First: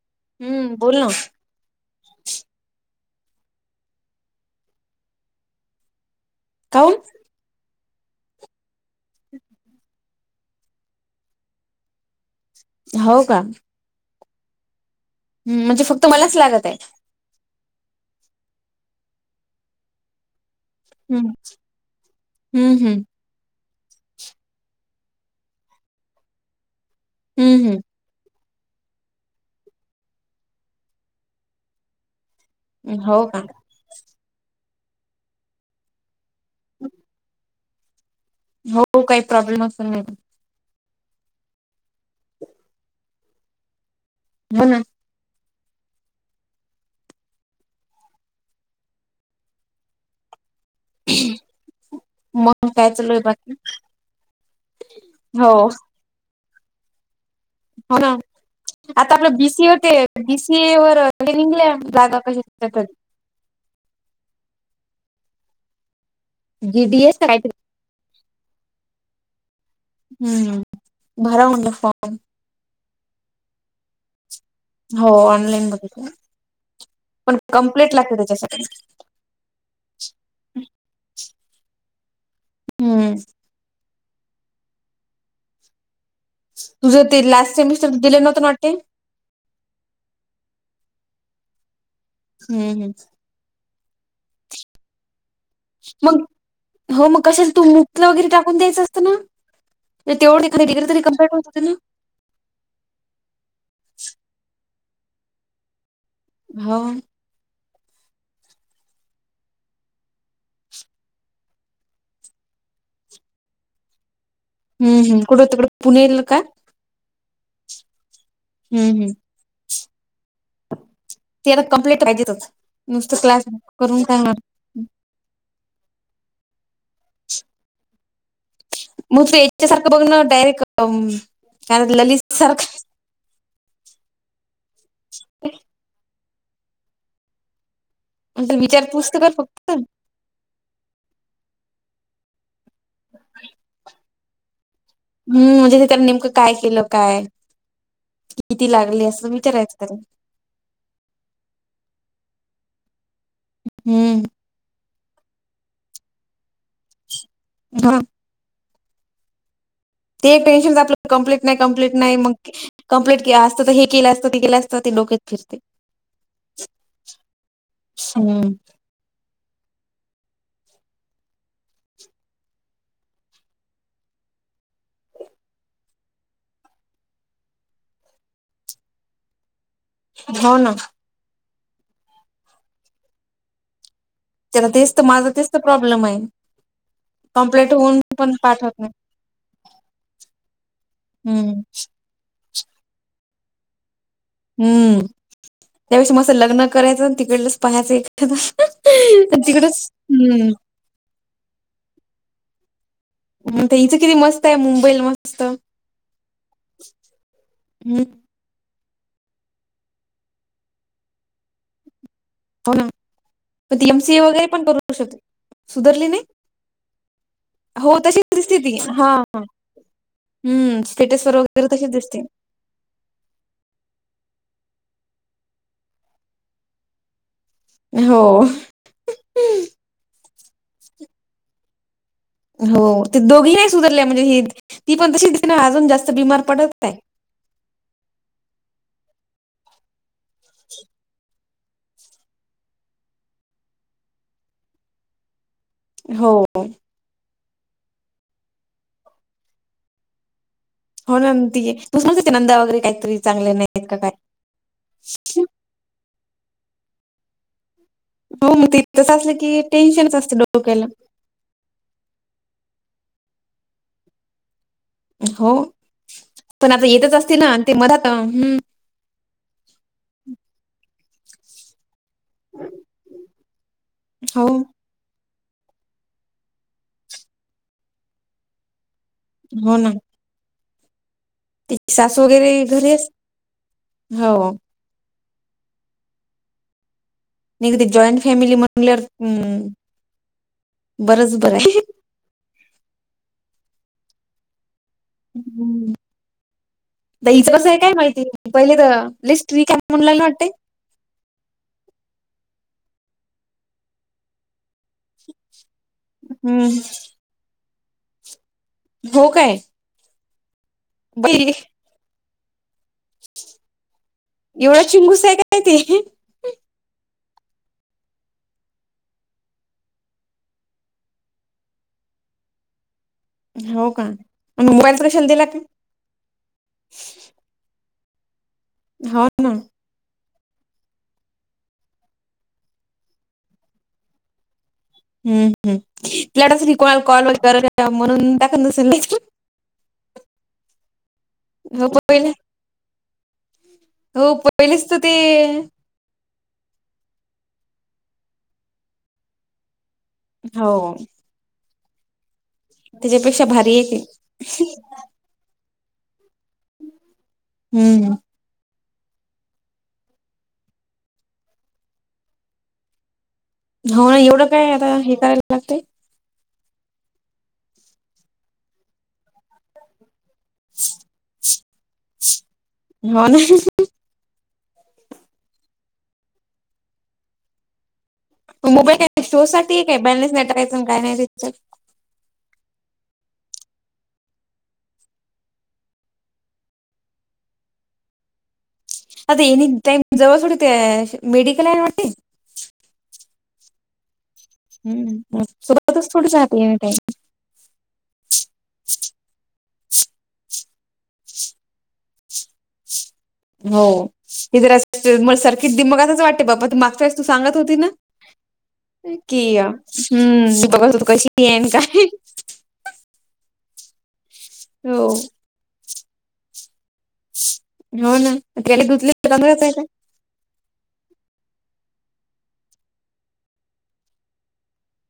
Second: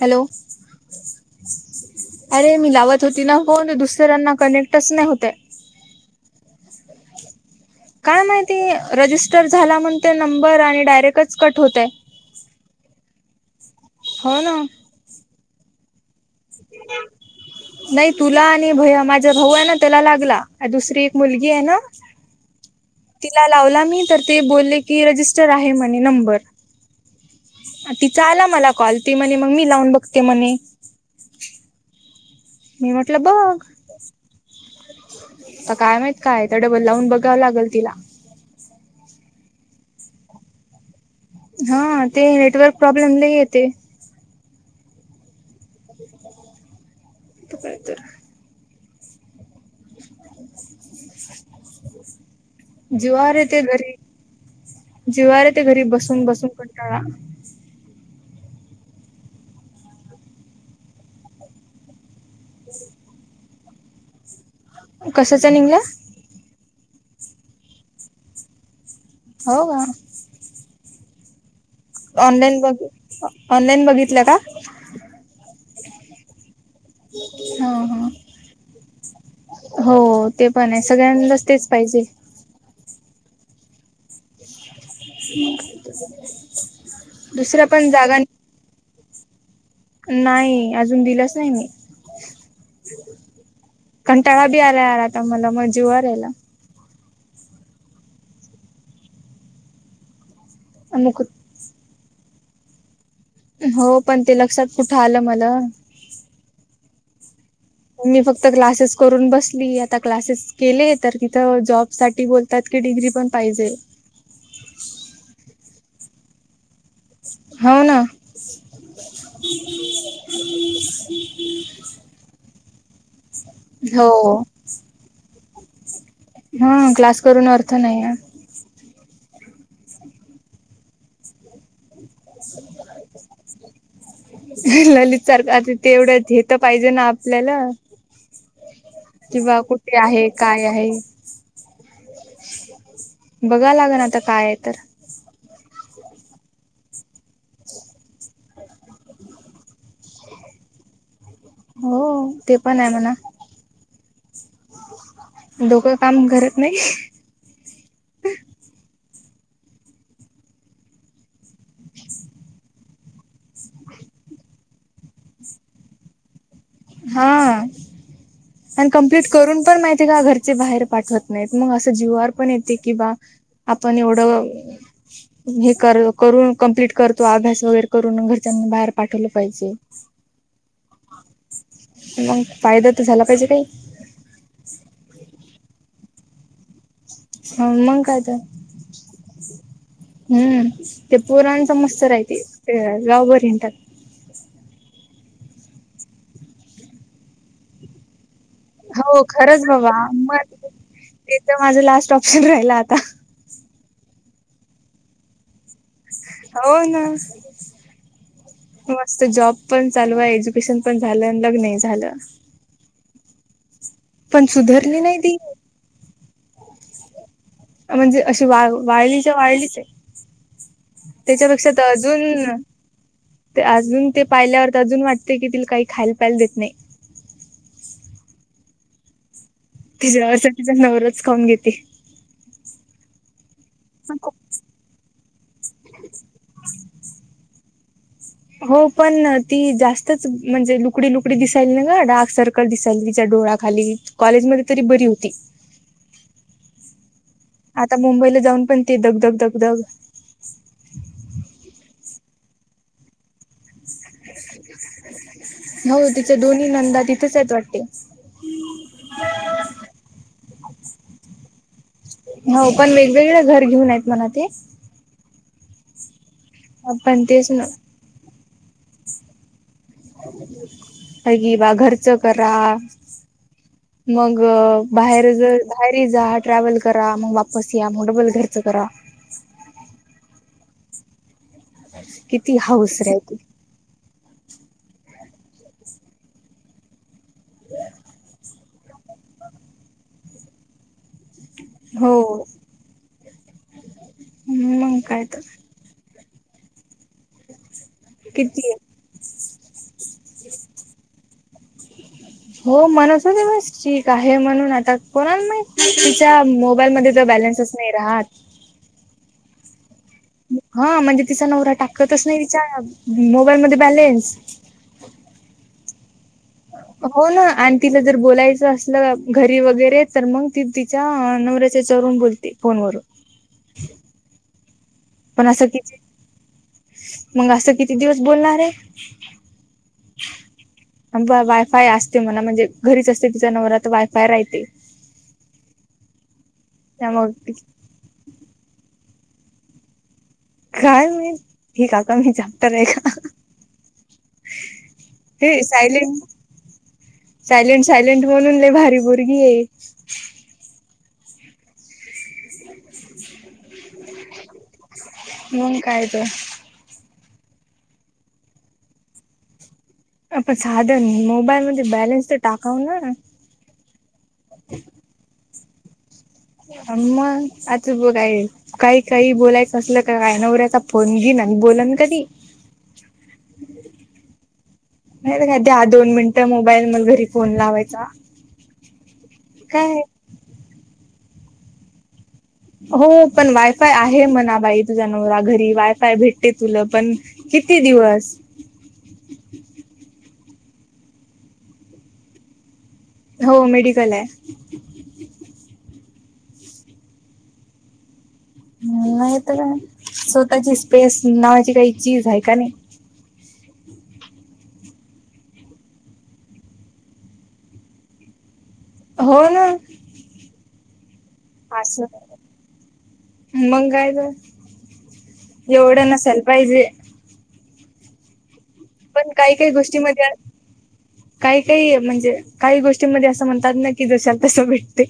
Hello. हम्म बोल ना अरे मी लावत होती ना फोन दुसऱ्यांना कनेक्टच नाही होतय. कौन? काय माहिती रजिस्टर झाला म्हणते नंबर आणि डायरेक्टच कट होतय. हाव का. हो ना हम म्हणजे फक्त मलाच लागत आहे नाही तुला आणि भय माझ्या भाऊ आहे ना त्याला लागला हा दुसरी एक हम्म मुलगी आहे ना हम्म हम्म तिला लावला मी तर ते बोलले की रजिस्टर आहे म्हणे नंबर हम्म तिचा आला मला कॉल ती म्हणे मग मी लावून बघते म्हणे मी हम्म म्हटलं हो का बग आ काय माहत काय त्या डबल लावून बघावं लागेल तिला हो काही प्रॉब्लेम असत नाही हा ते नेटवर्क प्रॉब्लेम लय येते हो ना अंतर मग काय चालू आहे जुवारे बाकी ते घरी जुवारे हो ते घरी बसून, बसून कंटाळा हो ना आता आपलं बीसीए होते बीसीए वर ट्रेनिंगगल्या जागा कशी कसंच निंगलास जी डी, एस आयट हो गा हम्म भरा म्हणलं फॉ ऑनलाईन ब ऑनलाईन बघितलं का? हो ऑनलाईन बघितल पण हा कमप्लेट हा. लागते त्याच्यासाठी हो ते पण आहे सगळ्यांदच तेच पाहिजे हम्म ह. [inaudible] तुझं ते लास्ट सेमिस्टर दिले न्हतं ना वाटते नाही अजून दिलाच नाही मी हम् कंटाळा बी आलाय आला आता मला मज मग हो मग कशाच तू मुतलं वगैरे टाकून द्यायचं असतं ना तेवढे डग्री तरी अमुक क्पेअर करत होते ना हो पण ते लक्षात कुठं आलं मल हाव मी फक्त क्लासेस करून बसली आता क्लासेस केले तर तिथं जॉब साठी बोल तात की डिग्री पण पाहिजे हम् हम कुठे होत कडे पुणेल काय हाव ना हम्म, हम्म ते आता कमप्लीट कहिजच नुसतं क्लास करून काय होणार हो. ह क्लास करून अर्थ नाही या मग ते याच्या सारखं बघ ना डायरेक्ट काय ललित सारखं ह ललित सारखं आता ते एवढं घेत पाहिजे ना आपल्याला विचारपूस तर कर किंवा फक्त. कुठे आहेत काय आहे बघा लाग ना आता काय आहे तर हम् म्हणजे त त्या नेमकं काय केलं काय किती लागले असं विचरायचं त हो ते पण आहे म्हणा हम्म डोकं काम करत नाही [inaudible] ते एक टेन्शन आपलं कंप्लीट नाही कंप्लीट नाही म कंम्प्लीट असत हे केलं असतं ते केलं असतं ते डोकच फिरते हा.. हम्म आणि कम्प्लीट करून पण माहिती आहे का घरचे बाहेर पाठवत नाहीत मग असं जीवआर पण येते कि बा आपण एवढं हे कर करून कंम्प्लीट करतो अभ्यास वगैरे करून घरच्यां बाहेर पाठवलं पाहिजे. हो ना मग फायदा तर झाला पाहिजे काही त्याला तेच चत माझा तेच प्रॉब्लेम आहे. कंप्लीट होऊन मग काय तर पण पाठवत नाही हम्म ते हम्म पोराच मस्त राहती गावबरी हिंडतात. हम्म त्यापेक्षा मस लग्न करायचं तिकडलंच पाहायचं एक हो खरंच तिकडंच बाबा मग हम्म ते तर माझं लास्ट ऑप्शन राहिला आता म ते हिचं किती मस्त आहे मुंबईला मस्त! हो ना हम्म मस्त जॉब पण चालू आहे, एज्युकेशन पण झालं, लग्न झालं. हो ना पण ती एमसीए वगैरे पण करू सुधरली नाही शकते ती सुधरली नाही हो म्हणजे तशीच अशी दिसते वा ती हा हा वाळलीच्या वाळलीच आहे हम्म स्टटसतशवर वगैरे त्याच्यापेक्षा तशीच तर दिसते अजून ते अजून ते पाहिल्यावर तर अजून वाटते की तिला काही खायला प्यायल देत नाही हो तिच्यासाठीचा नवराच खाऊन घेते हो ते दोघी नाही सुधरले म्हणजे ह ती पण तशी दिेसते ना अजून जास्त बिमार पडत. हो पण ती जास्तच म्हणजे लुकडी लुकडी दि काही ना ग डार्क सर्कल दिसायली तिच्या डोळ्याखाली कॉलेजमध्ये तरी बरी होती. हो.. आता मुंबईला जाऊन पण ते दगग धगधग होणार त तूस नंदा वगैरे काहीतरी चांगले नाहीत काय हो तिच्या दोन्ही नंदा तिथेच आहेत वाटते. हो मग ते तसं असलं की टेन्शनच असतें डोक्याला हो पण वेगवेगळ घर घेऊन आहेत म्हण ते हो पण आता येतच असते ना ते मधात अगी बा घरच करा मग.. हो बाहेर जर बाहेर जा ट्रॅव्हल करा मग वापस या मग डबल घरच करा हो ना.. सासू वगैरे किती घरी हाऊस राहते असती हो नाही का ते जॉईंट फॅमिली म्हटल्यावर बरंच बरं आहे हो ह् मंग काय? तर हम्म् द हचं कसं आहे काय माहिती किती पहिले तर लिस्ट्री काय म्हणला ना वाटते हो म्हणतस होति ठीक आहे म्हणून आता कोणाला माहीत तिच्या हम्म मोबाईलमध्ये तर बॅलन्सच नाही राहात. हो काय? हा म्हणजे तिचा बाई नवरा टाकतच नाही विचार एवढा चिंगूस आहे काय ते हो ना आणि तिला जर बोलायचं असलं घरी वगैरे तर मग ती नवऱ्याच्या चोरून बोलते फोनवरून हो का? म मोबाईच कशा पण असं किती मग असं किती दिवस बोलणार आहे हा ना आमचा वायफाय असते म्हण म्हणजे घरीच असते तिच्या नवरा तर वायफाय राहते. हम्म हम्म तिला तसं कोणाला कॉल त्यामुळे वगैरे म्हणून टाकत नसलं नाही काय माहीत ही हो काका ही पहिला मी चाप्टर आहे का हो पहिलीच तर ते आहिले सायलेंट सायलेंट म्हणून लेय भारी पोरगी हे हो तीच्यापेक्षा भारी आहे की. मग कायतर हम्म अ पण साधा मोबाईल मध्ये बॅलेन्स तर टाकाव ना. हो ना एवढं काय आता हे करायला लागते अ्म मग आता बघय आई काही काही बोलायच असलं. काय नवऱ्याचचा फोन घे ना बोलन कधी हो ना नाही तर काय द्या दोन मिनिटं मोबाईल मला घरी फोन लावायचा. मोबाईल का शो साठी एक काय बॅलेन्स टाकायच काय नाही हो पण वायफाय आहे म्हणा बाई तुझ्या नवरा घरी वायफाय भेटते तुला पण किती दिवस आता ऐणी टायम जवळ सोडते मेडिकल आहेन वाटते हो मेडिकल आहे हम् सुरुवातच थोडी जात येणे टाईम नाही तर काय स्वतःची स्पेस नावाची काही चीज आहे का नाही. हो हि जरा म सारखी मग असंच वाटते बाबा तू मागच्या वेळेस तू सांगत होती ना कि हो या ना हम्म [unintelligible] काय आसल मंग काय तर हो येवढं नसायला पाहिजे. हो ना त्यान [unintelligible] हि मजा [inaudible] काही काही म्हणजे काही गोष्टीमध्ये असं म्हणतात ना की जशाला तसं भेटते.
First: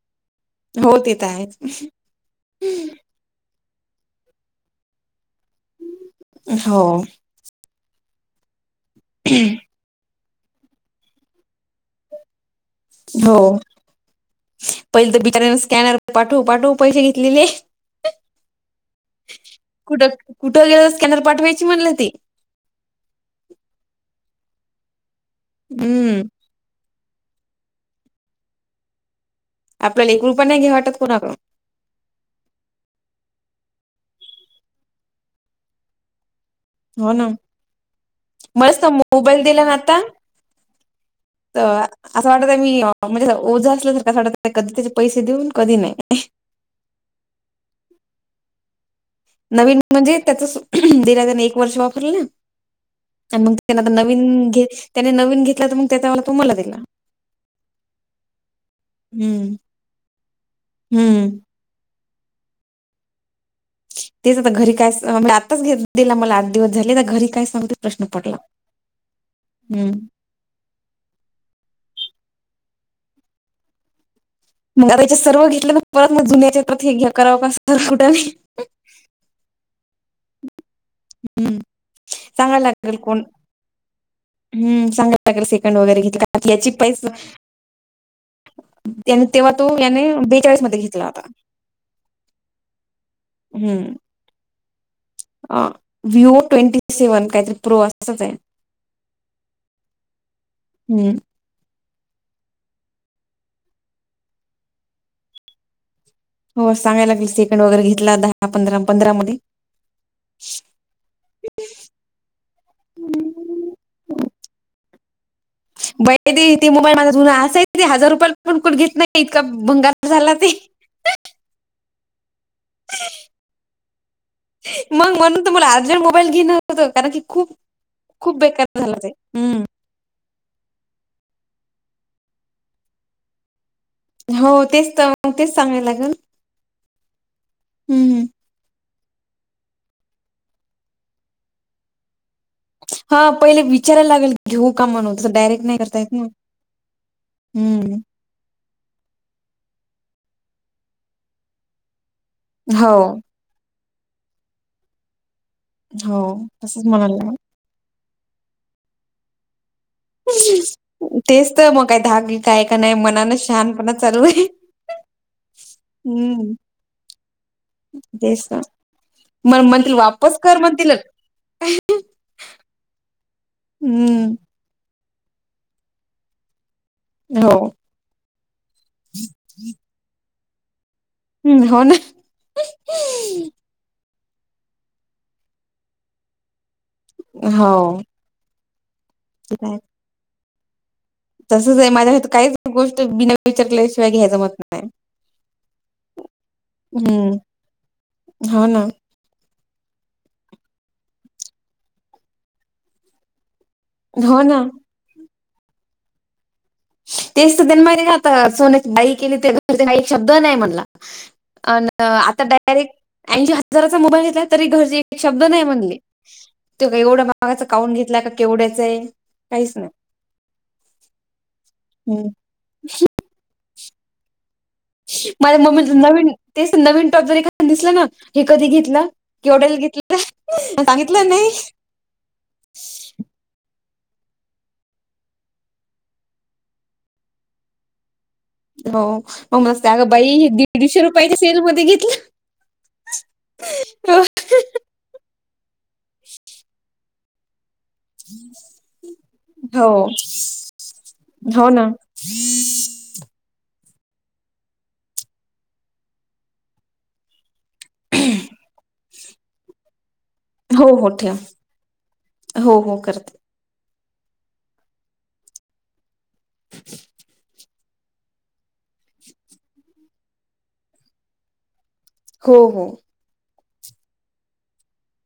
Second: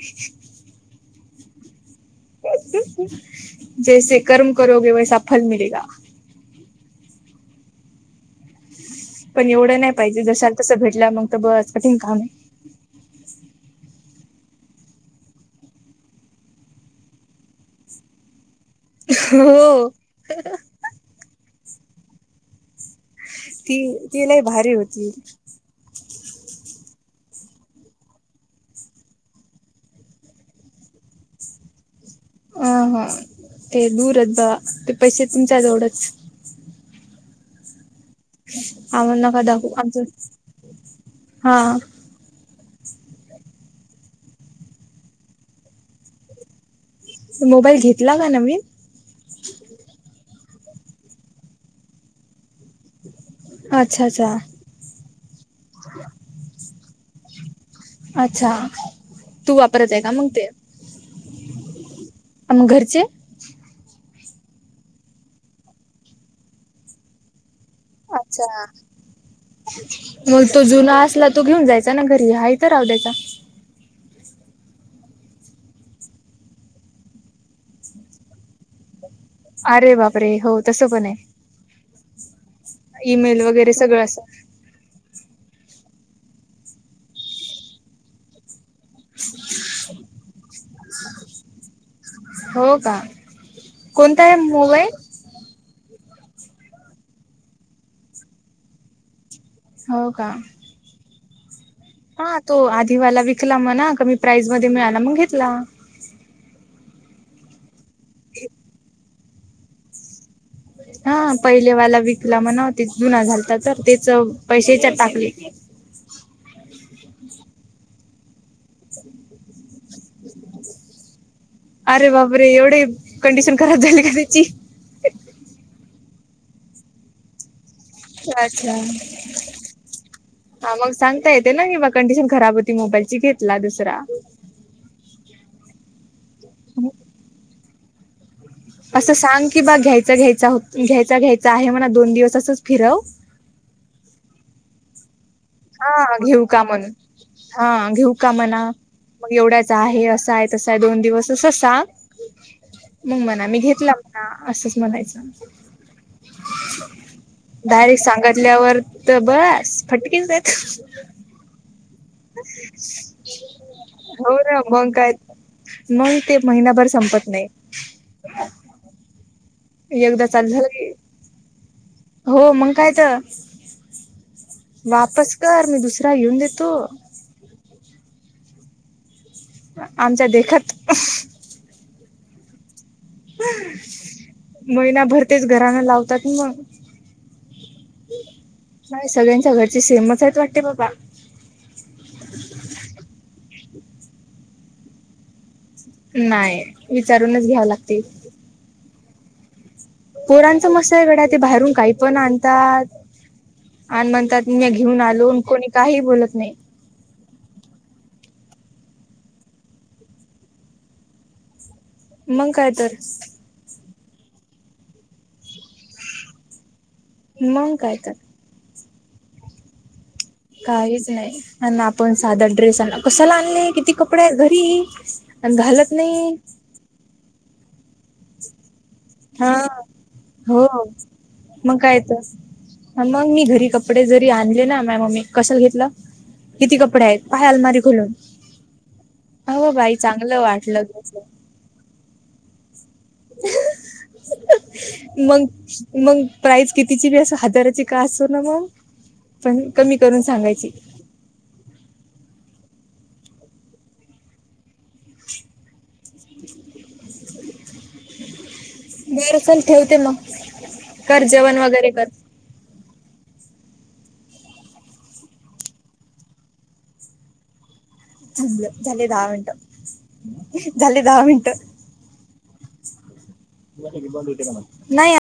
हो ते येत आहेत [inaudible] जैसे कर्म करोगे वैसा फल मिलेगा हो पण एवढं नाही पाहिजे जशाला तसं भेटला मग तर बरच कठीण काम आहे. हो पहिले तर बिचाऱ्याने स्कॅनर पाठव पाठव पैसे घेतलेले. हो कुठ कुठं गेलं स्कॅनर पाठवायची म्हणलं ती ती ती लय भारी होती. हम्म आपल्याला एक रुपय नाही घे वाटत कोणाकडून ह हा ते दूरच बा ते पैसे तुमच्याजवळंच हो ना मस्त आम्हाला नका मोबाईल दिला दाखवू ना आता आमचं तर हा असं वाटत आहे अ मी म्हणजे ओझं असल्यासारख असं वाटत कधी त्याचे पैसे देऊन कधी नाही. मोबाईल घेतला का नवीन? नवीन म्हणजे त्याचस दिला त्यांने एक वर्ष वापरलं ना. आणि मंग त्याने आता अच्छा अच्छा नवीन घे त्याने नवीन घेतलं तर मग त्याच्या तुम्हाला दिला. अच्छा! हम्म तू वापरत आहे का मंग ते? हम्म पण मग घरचे तेच आता घरी काय स म आताच घेत देला मला आठ दिवस झाले आ घरी काय सांगते. प्रश्न पडला अच्छा हम्म. मग तो जुना असला तो घेऊन जायचा ना घरी आहे तर राहू द्याचा. मग आता हेच्यात सर्व घेतलं परत म जुन्याच्या परत हे घ्या करावं का असं कुठं अरे बापरे! हो तसं पण आहे. हम्म चांगलं लागल कोण. ईमेल वगैरे सगळं असं [unintelligible] तेव्हा तो याने बेचाळीस मध्ये घेतला होता. हो का कोणता आहे मोबाईल? अ विवो टवेंटी सेव्हन काहीतरी प्रो असंच आहे. हो का? हम्म. हा तो आधीवाला विकला मणा कमी प्राईज मध्ये मिळाला मंग घेतला. हो सांगायला लागेल सेकंड वगैरे घेतला दहा पंधरा पंधरा मध्ये हा पहिलेवाला विकला मनावते जुना झालता तर तेच पैशे हेच्यात टाकले. बई दे ते मोबाईल माझा जुना असा ही हजार रुपया पण कड घेत नाही इतका भंगार झाला ते. अरे बापरे! एवढे कंडिशन खराब झाली का त्याची? मग म्हणून तर मला आजही मोबाईल घेनं होतं कारण की खूप खूप [unintelligible] अच्छा बेकार झालं ते हम्म हा मग सांगता येते ना की म कंडिशन खराब होती मोबाईलची घेतला दुसरा. हो तेच तर मग तेच सांगाय लागेल. [inaudible] हम्म हम्म. असं सांग की बा घ्यायचा घ्यायचा होत घ्यायचा घ्यायचा आहे म्हणा दोन दिवस असंच फिरव हा पहिले विचारयला लागेल घेऊ का [unintelligible] डायरेक्ट नाही करता हा येत ना घेऊ का म्हणून हा हम्म घेऊ का म्हणा मग एवढ्याच आहे असा आहे तसा आहे दोन दिवस असं सांग हो मग म्हणा मी घेतला म्हणां असंच म्हणायचं. हो तसचं म्हणालाय. डायरेक्ट सांगितल्यावर तर बस फटकेच देत. तेच तर मग काय धाक बीक आहे का नाही मनानं शहानपणा चालू हो आहे ना मंग काय मंग ते हम्म महिनाभर संपत नाही. मला म्हणतील एकदा वापस चालू कर झालं की म्हणतीलं. हो मंग कायतर हम्म. वापस कर मी दुसरा घेऊन देतो. हो. आमच्या देखात हम्म हो ना. महिनाभर तेच घरान लावतात म. हाव नाही सगळ्यांच्या घरची सेंमच आहे वाटते बाबा. तसच आहे माझ्या हेत काहीच गोष्ट बिना विचारल्याशिवाय घ्याय जमत नाय. नाय हम्म विचारूनच घ्याव लागतील. हो ना. पोरांचा मस्त गडया बाहेरून काय पण आणतात. आणि हो म्हणतात ना मी घेऊन आलो कोणी काही बोलत नाही. तेच तर तेन माहीत सोन्या बाली केली तेव्हा काही शब्द नाही म्हणला आण आता मग काय डायरेक्ट तर ऐशीं ह जराचा मोबाईल घेतला तरी घरचे एक शब्द नाही म्हणले तो का एवढ्या महागाचा मग काउंन काय तर घेतलाय का? केवढ्याच आहे काहीच नाही. काहीच नाही आपण हम्म साधा ड्रेस आणला कशाला आणले किती कपडे आहे घरी. आणि माझ मम्मी घालत नवीन नाही तेच नवीन टॉप जरी दिसला ना हे कधी घेतला. हा केवढ्याला हो घेतलं? सांगितलं नाही मग काय येत मग मी घरी कप कपडे जरी आणले ना माय मम्मी कशाला घेतलं किती कपडे आहेत पाहाय अलमारी खुलून. हो मग मस्त अगं बाई वाटलं दीडशे घेतलं रुपयाच्या सेल मध्ये घेतलं. मग मग प्राईज कितीची बी अस हजाराची. का असो ना मग पण हो कमी करून सांगायची. हो ना. [inaudible] ह. [unintelligible] बर चल ठेवते मग. हो हो कर ठेव. जेवण वगैरे कर हो हो करते. [inaudible] झाले दहा मिनिट झाली दहा मिनिट. हो हो. नाही.